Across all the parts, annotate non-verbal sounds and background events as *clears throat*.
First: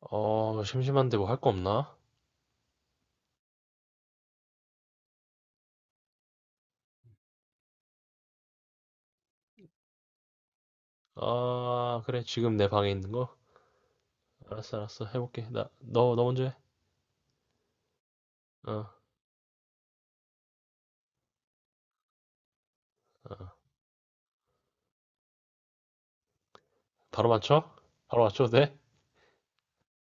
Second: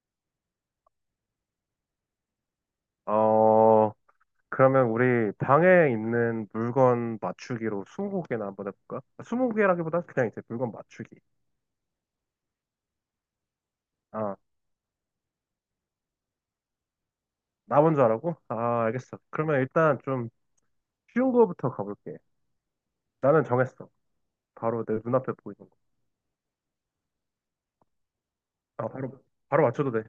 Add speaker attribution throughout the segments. Speaker 1: 심심한데 뭐 할 거 없나?
Speaker 2: 어, 그러면 우리 방에 있는 물건 맞추기로 20개나 한번 해볼까? 20개라기보다 그냥 이제 물건 맞추기.
Speaker 1: 아, 그래. 지금 내 방에 있는 거?
Speaker 2: 아,
Speaker 1: 알았어, 알았어. 해볼게. 나, 너 먼저 해.
Speaker 2: 나 먼저 하라고?
Speaker 1: 어,
Speaker 2: 아, 알겠어. 그러면 일단 좀 쉬운 거부터 가볼게. 나는
Speaker 1: 어.
Speaker 2: 정했어. 바로 내 눈앞에 보이는 거.
Speaker 1: 바로 맞춰? 바로 맞춰도 돼?
Speaker 2: 아, 바로 맞춰도 돼.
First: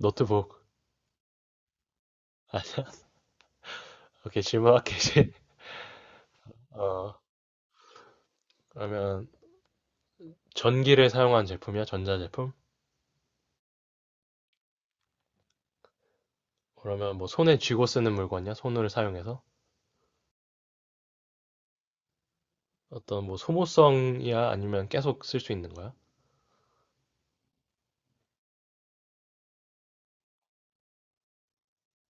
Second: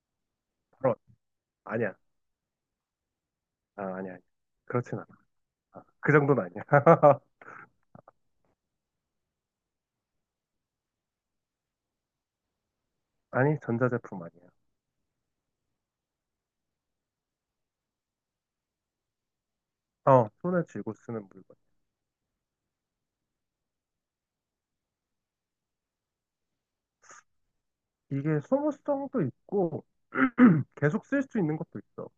Speaker 1: 노트북.
Speaker 2: 바로, 맞- 아니야.
Speaker 1: 아,
Speaker 2: 아, 아니야, 아니야.
Speaker 1: 오케이. 질문할게,
Speaker 2: 그렇진 않아.
Speaker 1: 이제.
Speaker 2: 아, 그 정도는 아니야.
Speaker 1: 어,
Speaker 2: *laughs*
Speaker 1: 그러면 전기를 사용한 제품이야? 전자제품?
Speaker 2: 아니, 전자제품 아니야.
Speaker 1: 그러면 뭐 손에 쥐고 쓰는 물건이야? 손을 사용해서?
Speaker 2: 어, 손에 쥐고 쓰는 물건.
Speaker 1: 어떤 뭐 소모성이야? 아니면 계속 쓸 수 있는 거야?
Speaker 2: 이게 소모성도 있고, *clears throat* 계속 쓸 수 있는 것도 있어.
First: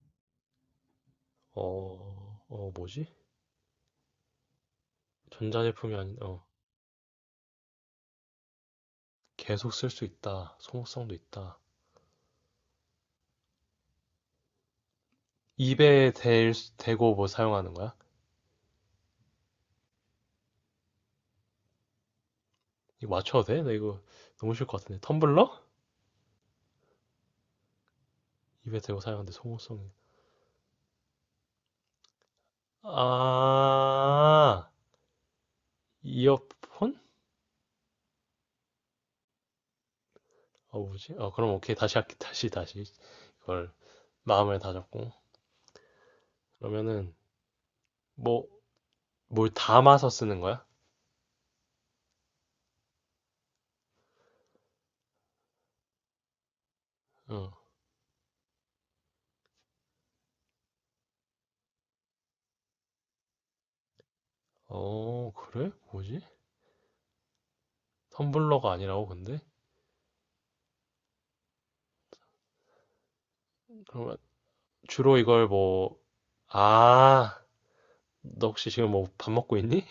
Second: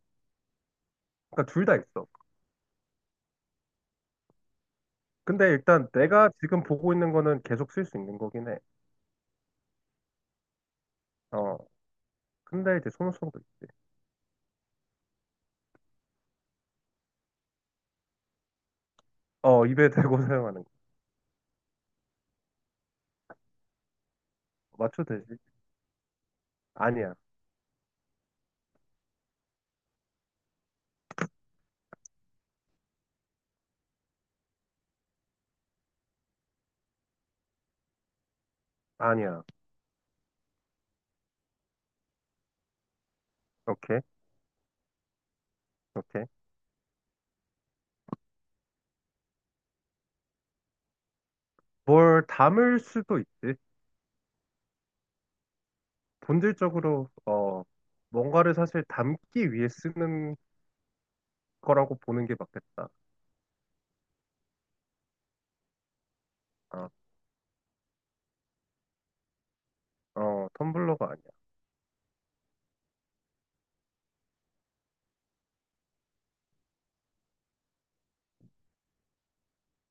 Speaker 2: 그러니까 둘 다 있어.
Speaker 1: 뭐지?
Speaker 2: 근데 일단
Speaker 1: 전자제품이 아닌,
Speaker 2: 내가 지금 보고 있는 거는 계속 쓸 수 있는 거긴 해.
Speaker 1: 계속 쓸 수 있다. 소모성도
Speaker 2: 어.
Speaker 1: 있다.
Speaker 2: 근데 이제 소모성도 있지.
Speaker 1: 입에 대고 뭐 사용하는 거야?
Speaker 2: 어, 입에 대고 *laughs* 사용하는 거.
Speaker 1: 이거 맞춰도 돼? 나 이거 너무 쉬울 것 같은데.
Speaker 2: 맞춰 되지?
Speaker 1: 텀블러?
Speaker 2: 아니야.
Speaker 1: 입에 대고 사용하는데 소모성이. 아, 이어폰?
Speaker 2: 아니야.
Speaker 1: 뭐지? 그럼 오케이. 다시 할게. 다시. 이걸
Speaker 2: 오케이.
Speaker 1: 마음을 다잡고.
Speaker 2: 오케이.
Speaker 1: 그러면은, 뭐, 뭘 담아서 쓰는 거야?
Speaker 2: 뭘 담을 수도 있지. 본질적으로,
Speaker 1: 응.
Speaker 2: 뭔가를 사실 담기 위해 쓰는 거라고 보는 게 맞겠다.
Speaker 1: 어, 그래? 뭐지?
Speaker 2: 어,
Speaker 1: 텀블러가 아니라고, 근데?
Speaker 2: 텀블러가 아니야.
Speaker 1: 그러면 주로 이걸 뭐, 아, 너 혹시 지금 뭐 밥 먹고 있니?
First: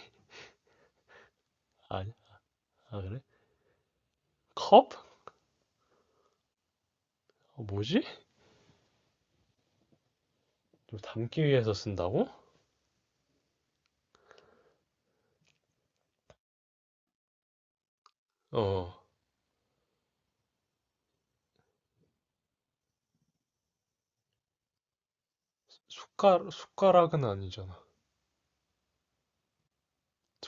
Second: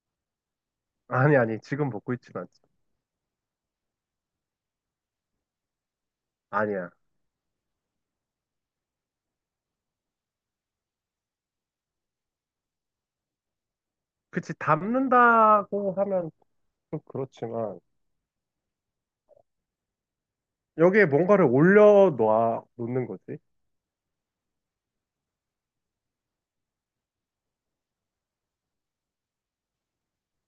Speaker 2: *laughs* 아니, 아니. 지금
Speaker 1: 아니,
Speaker 2: 먹고 있진 않지.
Speaker 1: 아, 그래? 컵?
Speaker 2: 아니야.
Speaker 1: 뭐지? 좀 담기 위해서 쓴다고?
Speaker 2: 그치. 담는다고 하면 좀 그렇지만,
Speaker 1: 어,
Speaker 2: 여기에 뭔가를 올려 놓는 거지.
Speaker 1: 숟가락, 숟가락은 아니잖아.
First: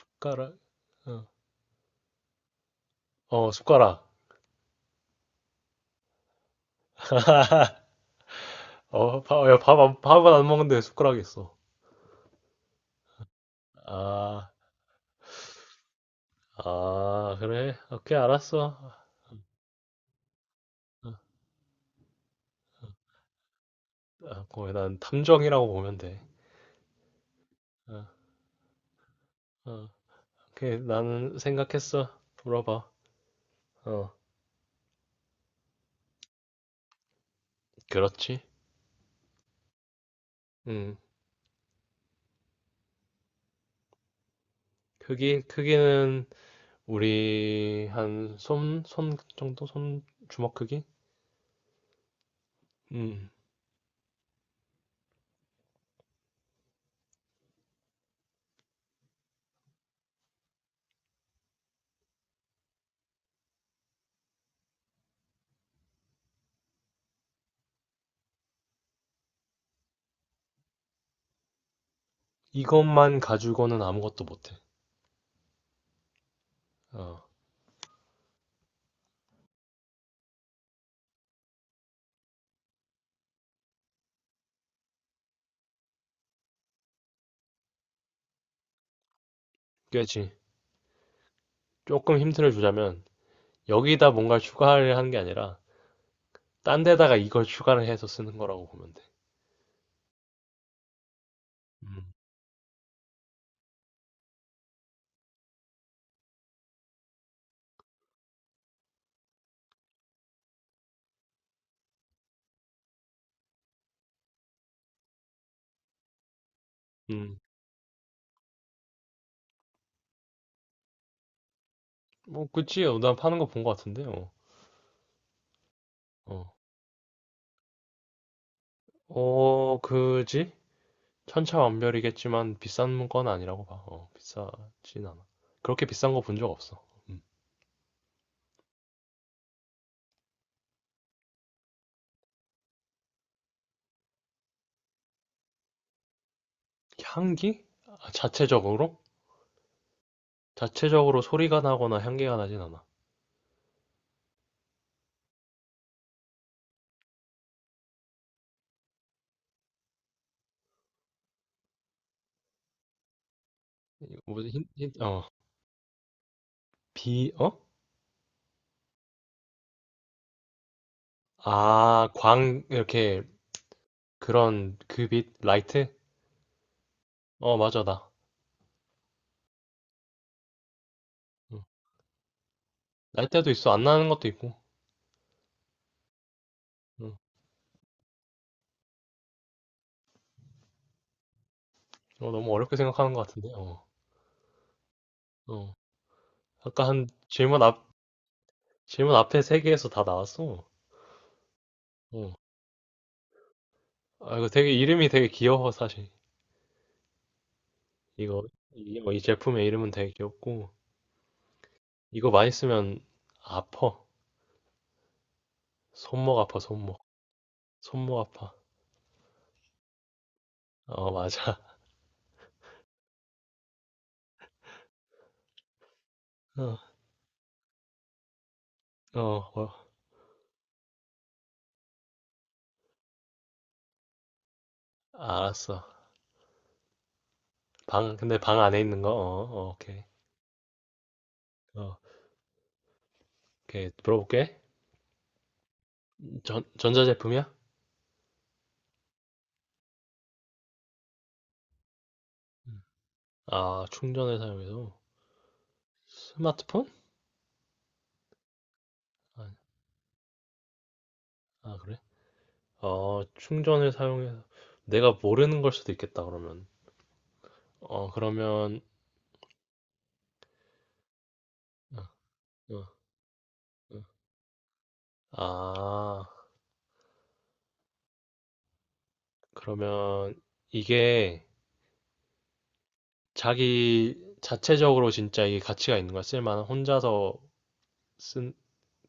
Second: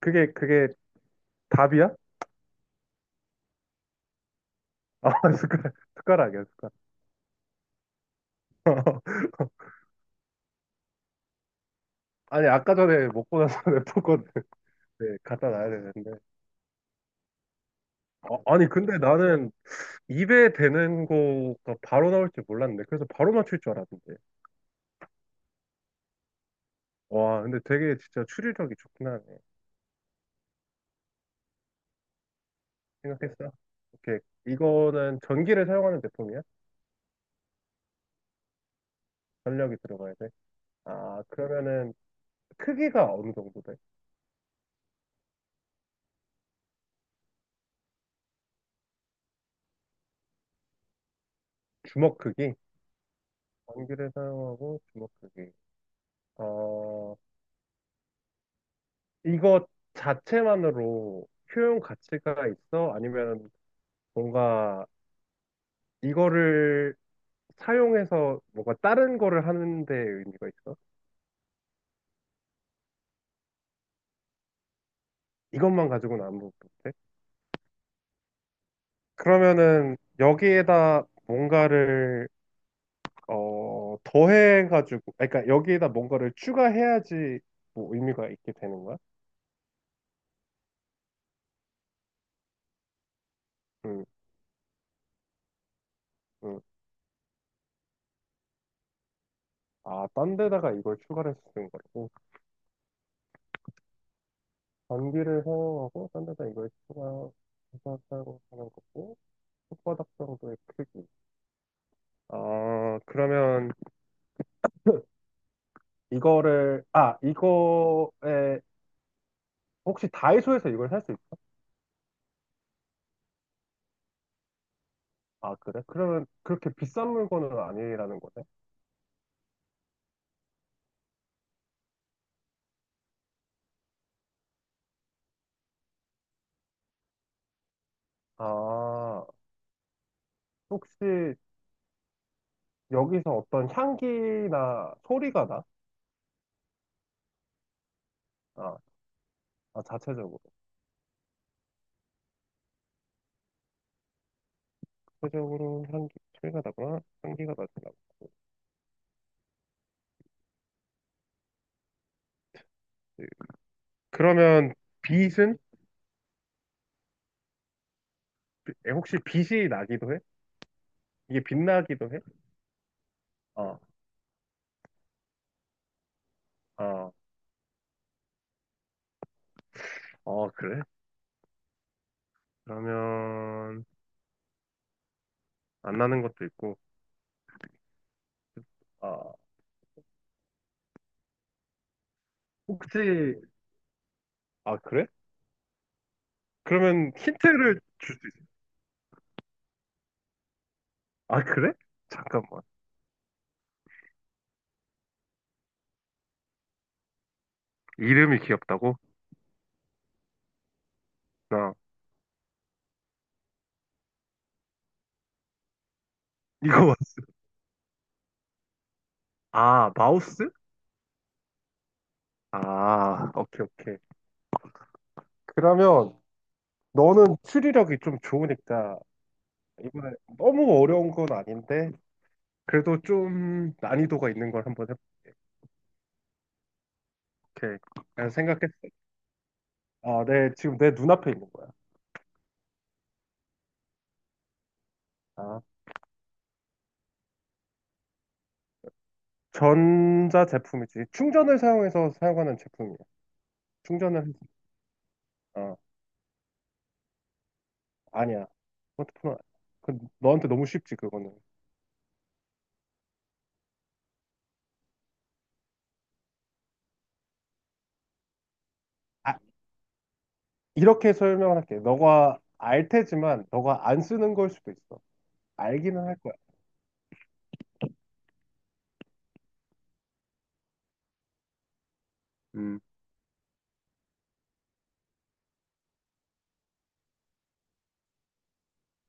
Speaker 2: 그게, 그게
Speaker 1: 어,
Speaker 2: 답이야?
Speaker 1: 숟가락.
Speaker 2: 아, *laughs* 숟가락, 숟가락이야, 숟가락.
Speaker 1: 어, 밥, 야,
Speaker 2: *laughs*
Speaker 1: 밥, 안- 밥은 안 먹는데 숟가락이 있어?
Speaker 2: 아니, 아까 전에 먹고 나서 *laughs* 냅뒀거든.
Speaker 1: 아,
Speaker 2: 네, 갖다 놔야 되는데.
Speaker 1: 아, 그래? 오케이,
Speaker 2: 아, 니
Speaker 1: 알았어.
Speaker 2: 근데 나는 입에 대는
Speaker 1: 어,
Speaker 2: 거가 바로 나올 줄 몰랐는데. 그래서 바로 맞출 줄 알았는데.
Speaker 1: 거의 난 탐정이라고 보면 돼.
Speaker 2: 와, 근데 되게
Speaker 1: 어,
Speaker 2: 진짜 추리력이 좋긴 하네.
Speaker 1: 어, 오케이, 나는 생각했어. 물어봐.
Speaker 2: 생각했어?
Speaker 1: 어,
Speaker 2: 오케이. 이거는 전기를 사용하는 제품이야?
Speaker 1: 그렇지.
Speaker 2: 전력이 들어가야 돼?
Speaker 1: 음,
Speaker 2: 아, 그러면은 크기가 어느 정도 돼?
Speaker 1: 크기는 우리 한 손 정도? 손 주먹 크기?
Speaker 2: 주먹 크기?
Speaker 1: 음.
Speaker 2: 전기를 사용하고 주먹 크기. 어, 이거 자체만으로 효용 가치가 있어? 아니면 뭔가 이거를 사용해서 뭔가 다른 거를 하는 데 의미가 있어?
Speaker 1: 이것만 가지고는 아무것도 못해.
Speaker 2: 이것만 가지고는 아무것도 못해?
Speaker 1: 어,
Speaker 2: 그러면은 여기에다 뭔가를 더해가지고, 아니, 그러니까 여기에다 뭔가를 추가해야지 뭐 의미가 있게 되는 거야?
Speaker 1: 그렇지. 조금 힌트를 주자면
Speaker 2: 응,
Speaker 1: 여기다 뭔가 추가를 하는 게 아니라
Speaker 2: 응.
Speaker 1: 딴 데다가 이걸 추가를 해서 쓰는 거라고 보면 돼.
Speaker 2: 아, 딴 데다가 이걸 추가를 해서 쓰는 거
Speaker 1: 음,
Speaker 2: 고 전기를 사용하고 딴 데다 이걸 추가해서 사용하는 거고 손바닥 정도의 크기. 아, 그러면 *laughs* 이거를, 아,
Speaker 1: 음.
Speaker 2: 이거에, 혹시 다이소에서 이걸 살 수 있,
Speaker 1: 뭐 그치. 어, 난 파는 거 본 거 같은데. 어,
Speaker 2: 아, 그래? 그러면
Speaker 1: 어,
Speaker 2: 그렇게 비싼 물건은 아니라는 거네?
Speaker 1: 어, 그지? 천차만별이겠지만 비싼 건 아니라고 봐. 어, 비싸진 않아. 그렇게 비싼 거 본 적 없어. 음.
Speaker 2: 아, 혹시 여기서 어떤 향기나 소리가 나?
Speaker 1: 향기? 아,
Speaker 2: 아,
Speaker 1: 자체적으로?
Speaker 2: 아, 자체적으로.
Speaker 1: 자체적으로 소리가 나거나 향기가 나진 않아.
Speaker 2: 자체적으로 향기, 소리가 나거나 향기가 나지 않고. 네.
Speaker 1: 이거 뭐지?
Speaker 2: 그러면 빛은?
Speaker 1: 비, 어?
Speaker 2: 혹시 빛이 나기도 해? 이게
Speaker 1: 아,
Speaker 2: 빛나기도 해?
Speaker 1: 광, 이렇게,
Speaker 2: 아,
Speaker 1: 그런, 그 빛, 라이트?
Speaker 2: 아,
Speaker 1: 어, 맞아, 나.
Speaker 2: 어, 그래?
Speaker 1: 응. 라이트도 있어, 안
Speaker 2: 그러면,
Speaker 1: 나는 것도 있고.
Speaker 2: 안 나는 것도 있고.
Speaker 1: 응.
Speaker 2: 아,
Speaker 1: 어, 너무 어렵게 생각하는 것
Speaker 2: 혹시,
Speaker 1: 같은데, 어.
Speaker 2: 아, 그래?
Speaker 1: 어. 아까 한
Speaker 2: 그러면 힌트를 줄 수 있어.
Speaker 1: 질문 앞에 세 개에서 다 나왔어.
Speaker 2: 아, 그래?
Speaker 1: 어.
Speaker 2: 잠깐만.
Speaker 1: 아, 이거 되게, 이름이 되게 귀여워, 사실.
Speaker 2: 이름이
Speaker 1: 이거,
Speaker 2: 귀엽다고?
Speaker 1: 이, 이 제품의 이름은 되게 귀엽고,
Speaker 2: 나
Speaker 1: 이거 많이 쓰면, 아파. 손목 아파,
Speaker 2: 이거 아,
Speaker 1: 손목. 손목 아파.
Speaker 2: 왔어. 아, 마우스?
Speaker 1: 어, 맞아.
Speaker 2: 아, 오케이, 오케이. 그러면
Speaker 1: *laughs*
Speaker 2: 너는 추리력이 좀 좋으니까
Speaker 1: 어, 어, 어.
Speaker 2: 이번에 너무 어려운 건 아닌데 그래도 좀 난이도가 있는 걸 한번 해볼게.
Speaker 1: 알았어.
Speaker 2: 오케이. 그냥
Speaker 1: 근데 방
Speaker 2: 생각했어.
Speaker 1: 안에 있는 거? 어, 어, 오케이.
Speaker 2: 아, 네. 지금 내 눈앞에 있는 거야.
Speaker 1: 어. 오케이, 물어볼게.
Speaker 2: 아,
Speaker 1: 전자제품이야?
Speaker 2: 전자 제품이지. 충전을 사용해서 사용하는
Speaker 1: 음.
Speaker 2: 제품이야.
Speaker 1: 아,
Speaker 2: 충전을 해서.
Speaker 1: 충전을 사용해서.
Speaker 2: 어.
Speaker 1: 스마트폰?
Speaker 2: 아니야. 스마트폰은
Speaker 1: 아,
Speaker 2: 그 너한테 너무 쉽지 그거는.
Speaker 1: 아, 그래? 어, 충전을 사용해서. 내가 모르는 걸 수도 있겠다, 그러면. 그러면,
Speaker 2: 아, 이렇게 설명을 할게.
Speaker 1: 어,
Speaker 2: 너가
Speaker 1: 어,
Speaker 2: 알 테지만 너가
Speaker 1: 어.
Speaker 2: 안 쓰는 걸 수도 있어. 알기는 할
Speaker 1: 아,
Speaker 2: 거야.
Speaker 1: 그러면 이게
Speaker 2: 음,
Speaker 1: 자기 자체적으로 진짜 이게 가치가 있는 거야? 쓸만한, 혼자서 쓴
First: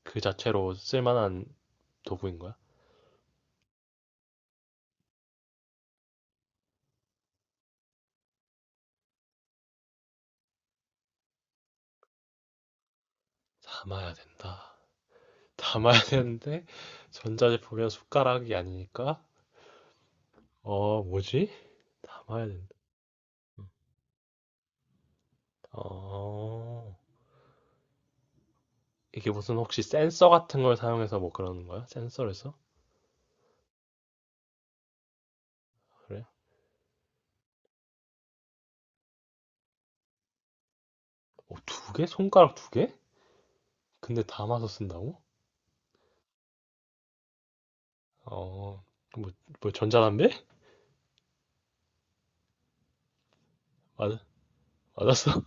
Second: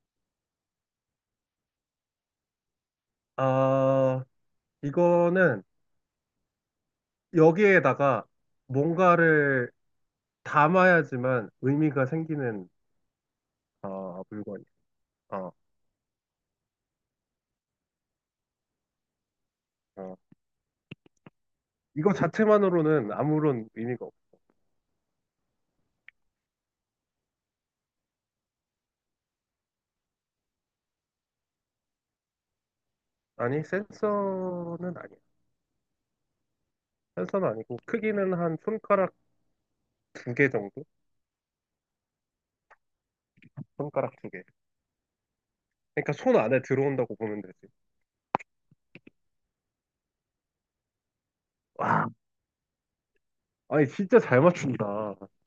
Speaker 1: 그 자체로 쓸만한 도구인 거야?
Speaker 2: 아, 이거는 여기에다가 뭔가를 담아야지만 의미가 생기는
Speaker 1: 담아야
Speaker 2: 물건이야.
Speaker 1: 된다.
Speaker 2: 어,
Speaker 1: 담아야 되는데, 전자제품이랑 숟가락이 아니니까?
Speaker 2: 어.
Speaker 1: 뭐지?
Speaker 2: 이거
Speaker 1: 담아야 된다.
Speaker 2: 자체만으로는 아무런 의미가 없어.
Speaker 1: 어, 이게 무슨 혹시 센서 같은 걸 사용해서 뭐 그러는 거야? 센서를 써?
Speaker 2: 아니, 센서는 아니야.
Speaker 1: 그래?
Speaker 2: 센서는 아니고 크기는 한 손가락 두 개 정도?
Speaker 1: 어, 두 개? 손가락 두 개?
Speaker 2: 손가락
Speaker 1: 근데
Speaker 2: 두 개.
Speaker 1: 담아서 쓴다고?
Speaker 2: 그러니까 손 안에 들어온다고 보면 되지.
Speaker 1: 어, 뭐, 뭐 전자담배?
Speaker 2: 와, 아니,
Speaker 1: 맞,
Speaker 2: 진짜 잘 맞춘다. *laughs*
Speaker 1: 맞았어?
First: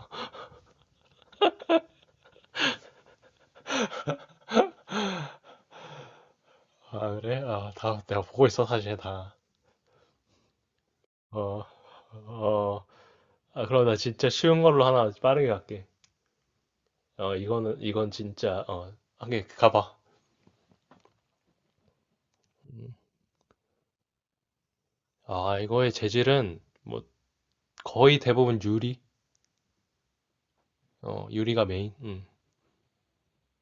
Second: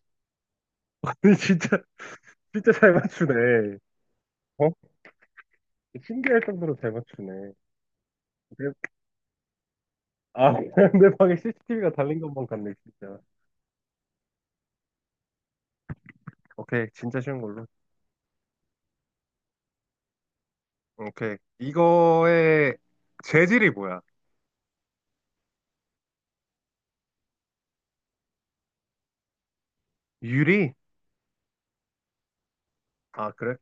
Speaker 2: 아니, 진짜, 진짜 잘 맞추네. 어? 신기할 정도로
Speaker 1: *laughs*
Speaker 2: 잘
Speaker 1: 아, 그래?
Speaker 2: 맞추네.
Speaker 1: 아, 다 내가 보고 있어,
Speaker 2: 그래-
Speaker 1: 사실 다.
Speaker 2: 아, *laughs* 내 방에
Speaker 1: 어,
Speaker 2: CCTV가 달린 것만 같네,
Speaker 1: 어,
Speaker 2: 진짜.
Speaker 1: 아, 그럼 나 진짜 쉬운 걸로 하나 빠르게 갈게.
Speaker 2: 오케이, 진짜 쉬운 걸로.
Speaker 1: 이건 진짜, 어, 한개 가봐.
Speaker 2: 오케이. 이거의 재질이 뭐야?
Speaker 1: 아, 이거의 재질은 뭐 거의 대부분 유리?
Speaker 2: 유리?
Speaker 1: 어, 유리가 메인. 음.
Speaker 2: 아, 그래?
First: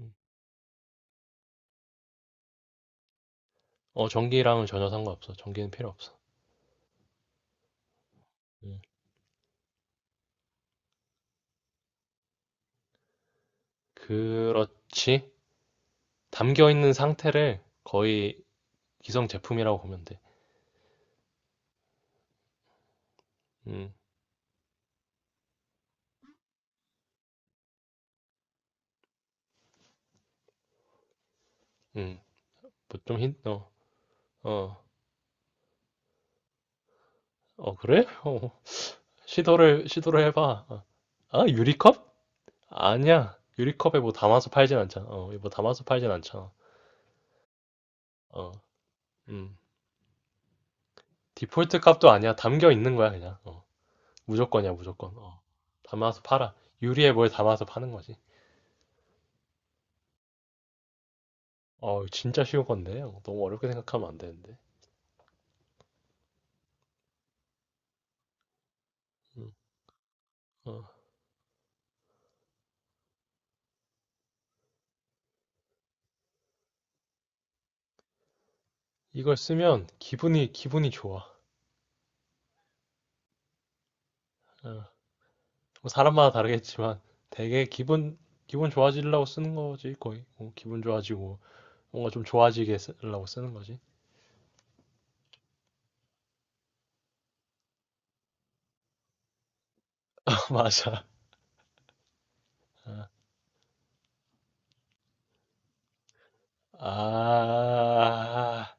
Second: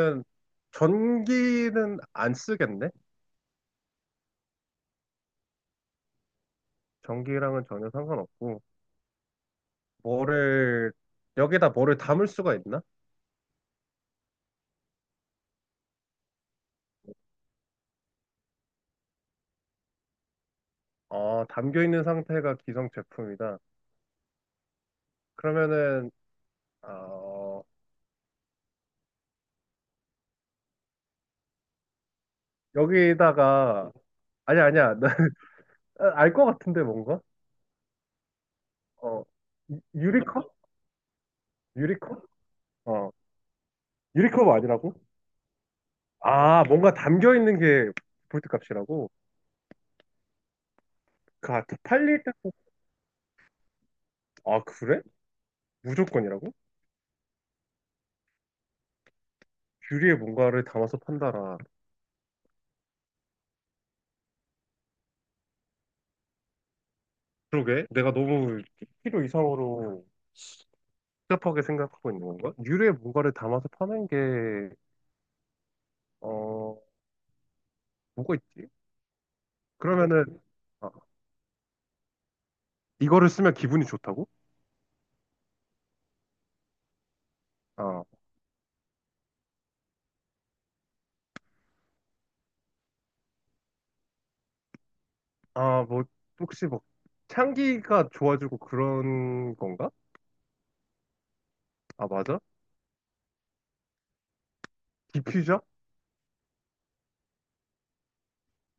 Speaker 1: 음.
Speaker 2: 전기는 안 쓰겠네?
Speaker 1: 어, 전기랑은 전혀 상관없어. 전기는 필요 없어.
Speaker 2: 전기랑은 전혀 상관없고.
Speaker 1: 음.
Speaker 2: 뭐를, 여기다 뭐를 담을 수가 있나?
Speaker 1: 그렇지. 담겨 있는 상태를 거의 기성 제품이라고 보면 돼.
Speaker 2: 어, 담겨 있는 상태가 기성 제품이다.
Speaker 1: 음,
Speaker 2: 그러면은, 어,
Speaker 1: 음. 뭐좀
Speaker 2: 여기다가 아니야
Speaker 1: 어,
Speaker 2: 아니야 알 것 *laughs* 같은데 뭔가
Speaker 1: 어, 그래? 어,
Speaker 2: 어
Speaker 1: 시도를
Speaker 2: 유리컵
Speaker 1: 해봐. 어. 아, 유리컵?
Speaker 2: 유리컵 어
Speaker 1: 아니야. 유리컵에 뭐
Speaker 2: 유리컵
Speaker 1: 담아서 팔진
Speaker 2: 아니라고
Speaker 1: 않잖아. 어, 뭐 담아서 팔진 않잖아.
Speaker 2: 아 뭔가 담겨 있는 게 볼트
Speaker 1: 어,
Speaker 2: 값이라고
Speaker 1: 음.
Speaker 2: 그 아, 그
Speaker 1: 디폴트 값도
Speaker 2: 팔릴
Speaker 1: 아니야. 담겨 있는 거야, 그냥. 어.
Speaker 2: 때 아
Speaker 1: 무조건이야,
Speaker 2: 그래
Speaker 1: 무조건. 어. 담아서 팔아.
Speaker 2: 무조건이라고
Speaker 1: 유리에 뭘 담아서 파는 거지.
Speaker 2: 유리에 뭔가를 담아서 판다라
Speaker 1: 어, 진짜 쉬운 건데. 어, 너무 어렵게 생각하면 안 되는데.
Speaker 2: 그러게 내가 너무 필요
Speaker 1: 음,
Speaker 2: 이상으로
Speaker 1: 어.
Speaker 2: 복잡하게 생각하고 있는 건가 유리에 뭔가를 담아서 파는 게 어 뭐가 있지
Speaker 1: 이걸 쓰면
Speaker 2: 그러면은
Speaker 1: 기분이
Speaker 2: 아,
Speaker 1: 좋아.
Speaker 2: 이거를 쓰면 기분이 좋다고
Speaker 1: 어, 뭐 사람마다 다르겠지만 되게
Speaker 2: 어.
Speaker 1: 기분 좋아지려고 쓰는 거지 거의. 뭐 기분 좋아지고 뭔가 좀 좋아지게 쓰려고 쓰는 거지.
Speaker 2: 아, 뭐, 혹시 뭐, 향기가 좋아지고 그런 건가?
Speaker 1: *laughs* 맞아.
Speaker 2: 아, 맞아? 디퓨저?
Speaker 1: 아,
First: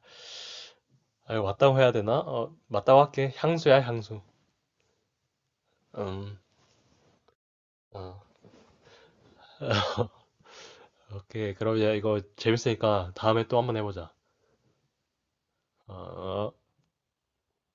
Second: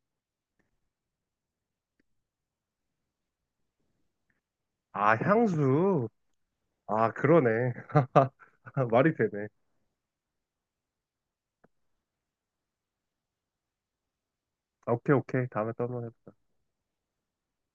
Speaker 1: 아, 이거 맞다고 해야 되나? 어, 맞다고 할게. 향수야 향수.
Speaker 2: 아, 향수.
Speaker 1: 음,
Speaker 2: 아, 그러네.
Speaker 1: 어.
Speaker 2: *laughs* 말이 되네.
Speaker 1: *laughs* 오케이. 그럼 이제 이거 재밌으니까 다음에 또 한번 해보자.
Speaker 2: 아, 오케이, 오케이. 다음에 또
Speaker 1: 어.
Speaker 2: 한번 해자
Speaker 1: 어.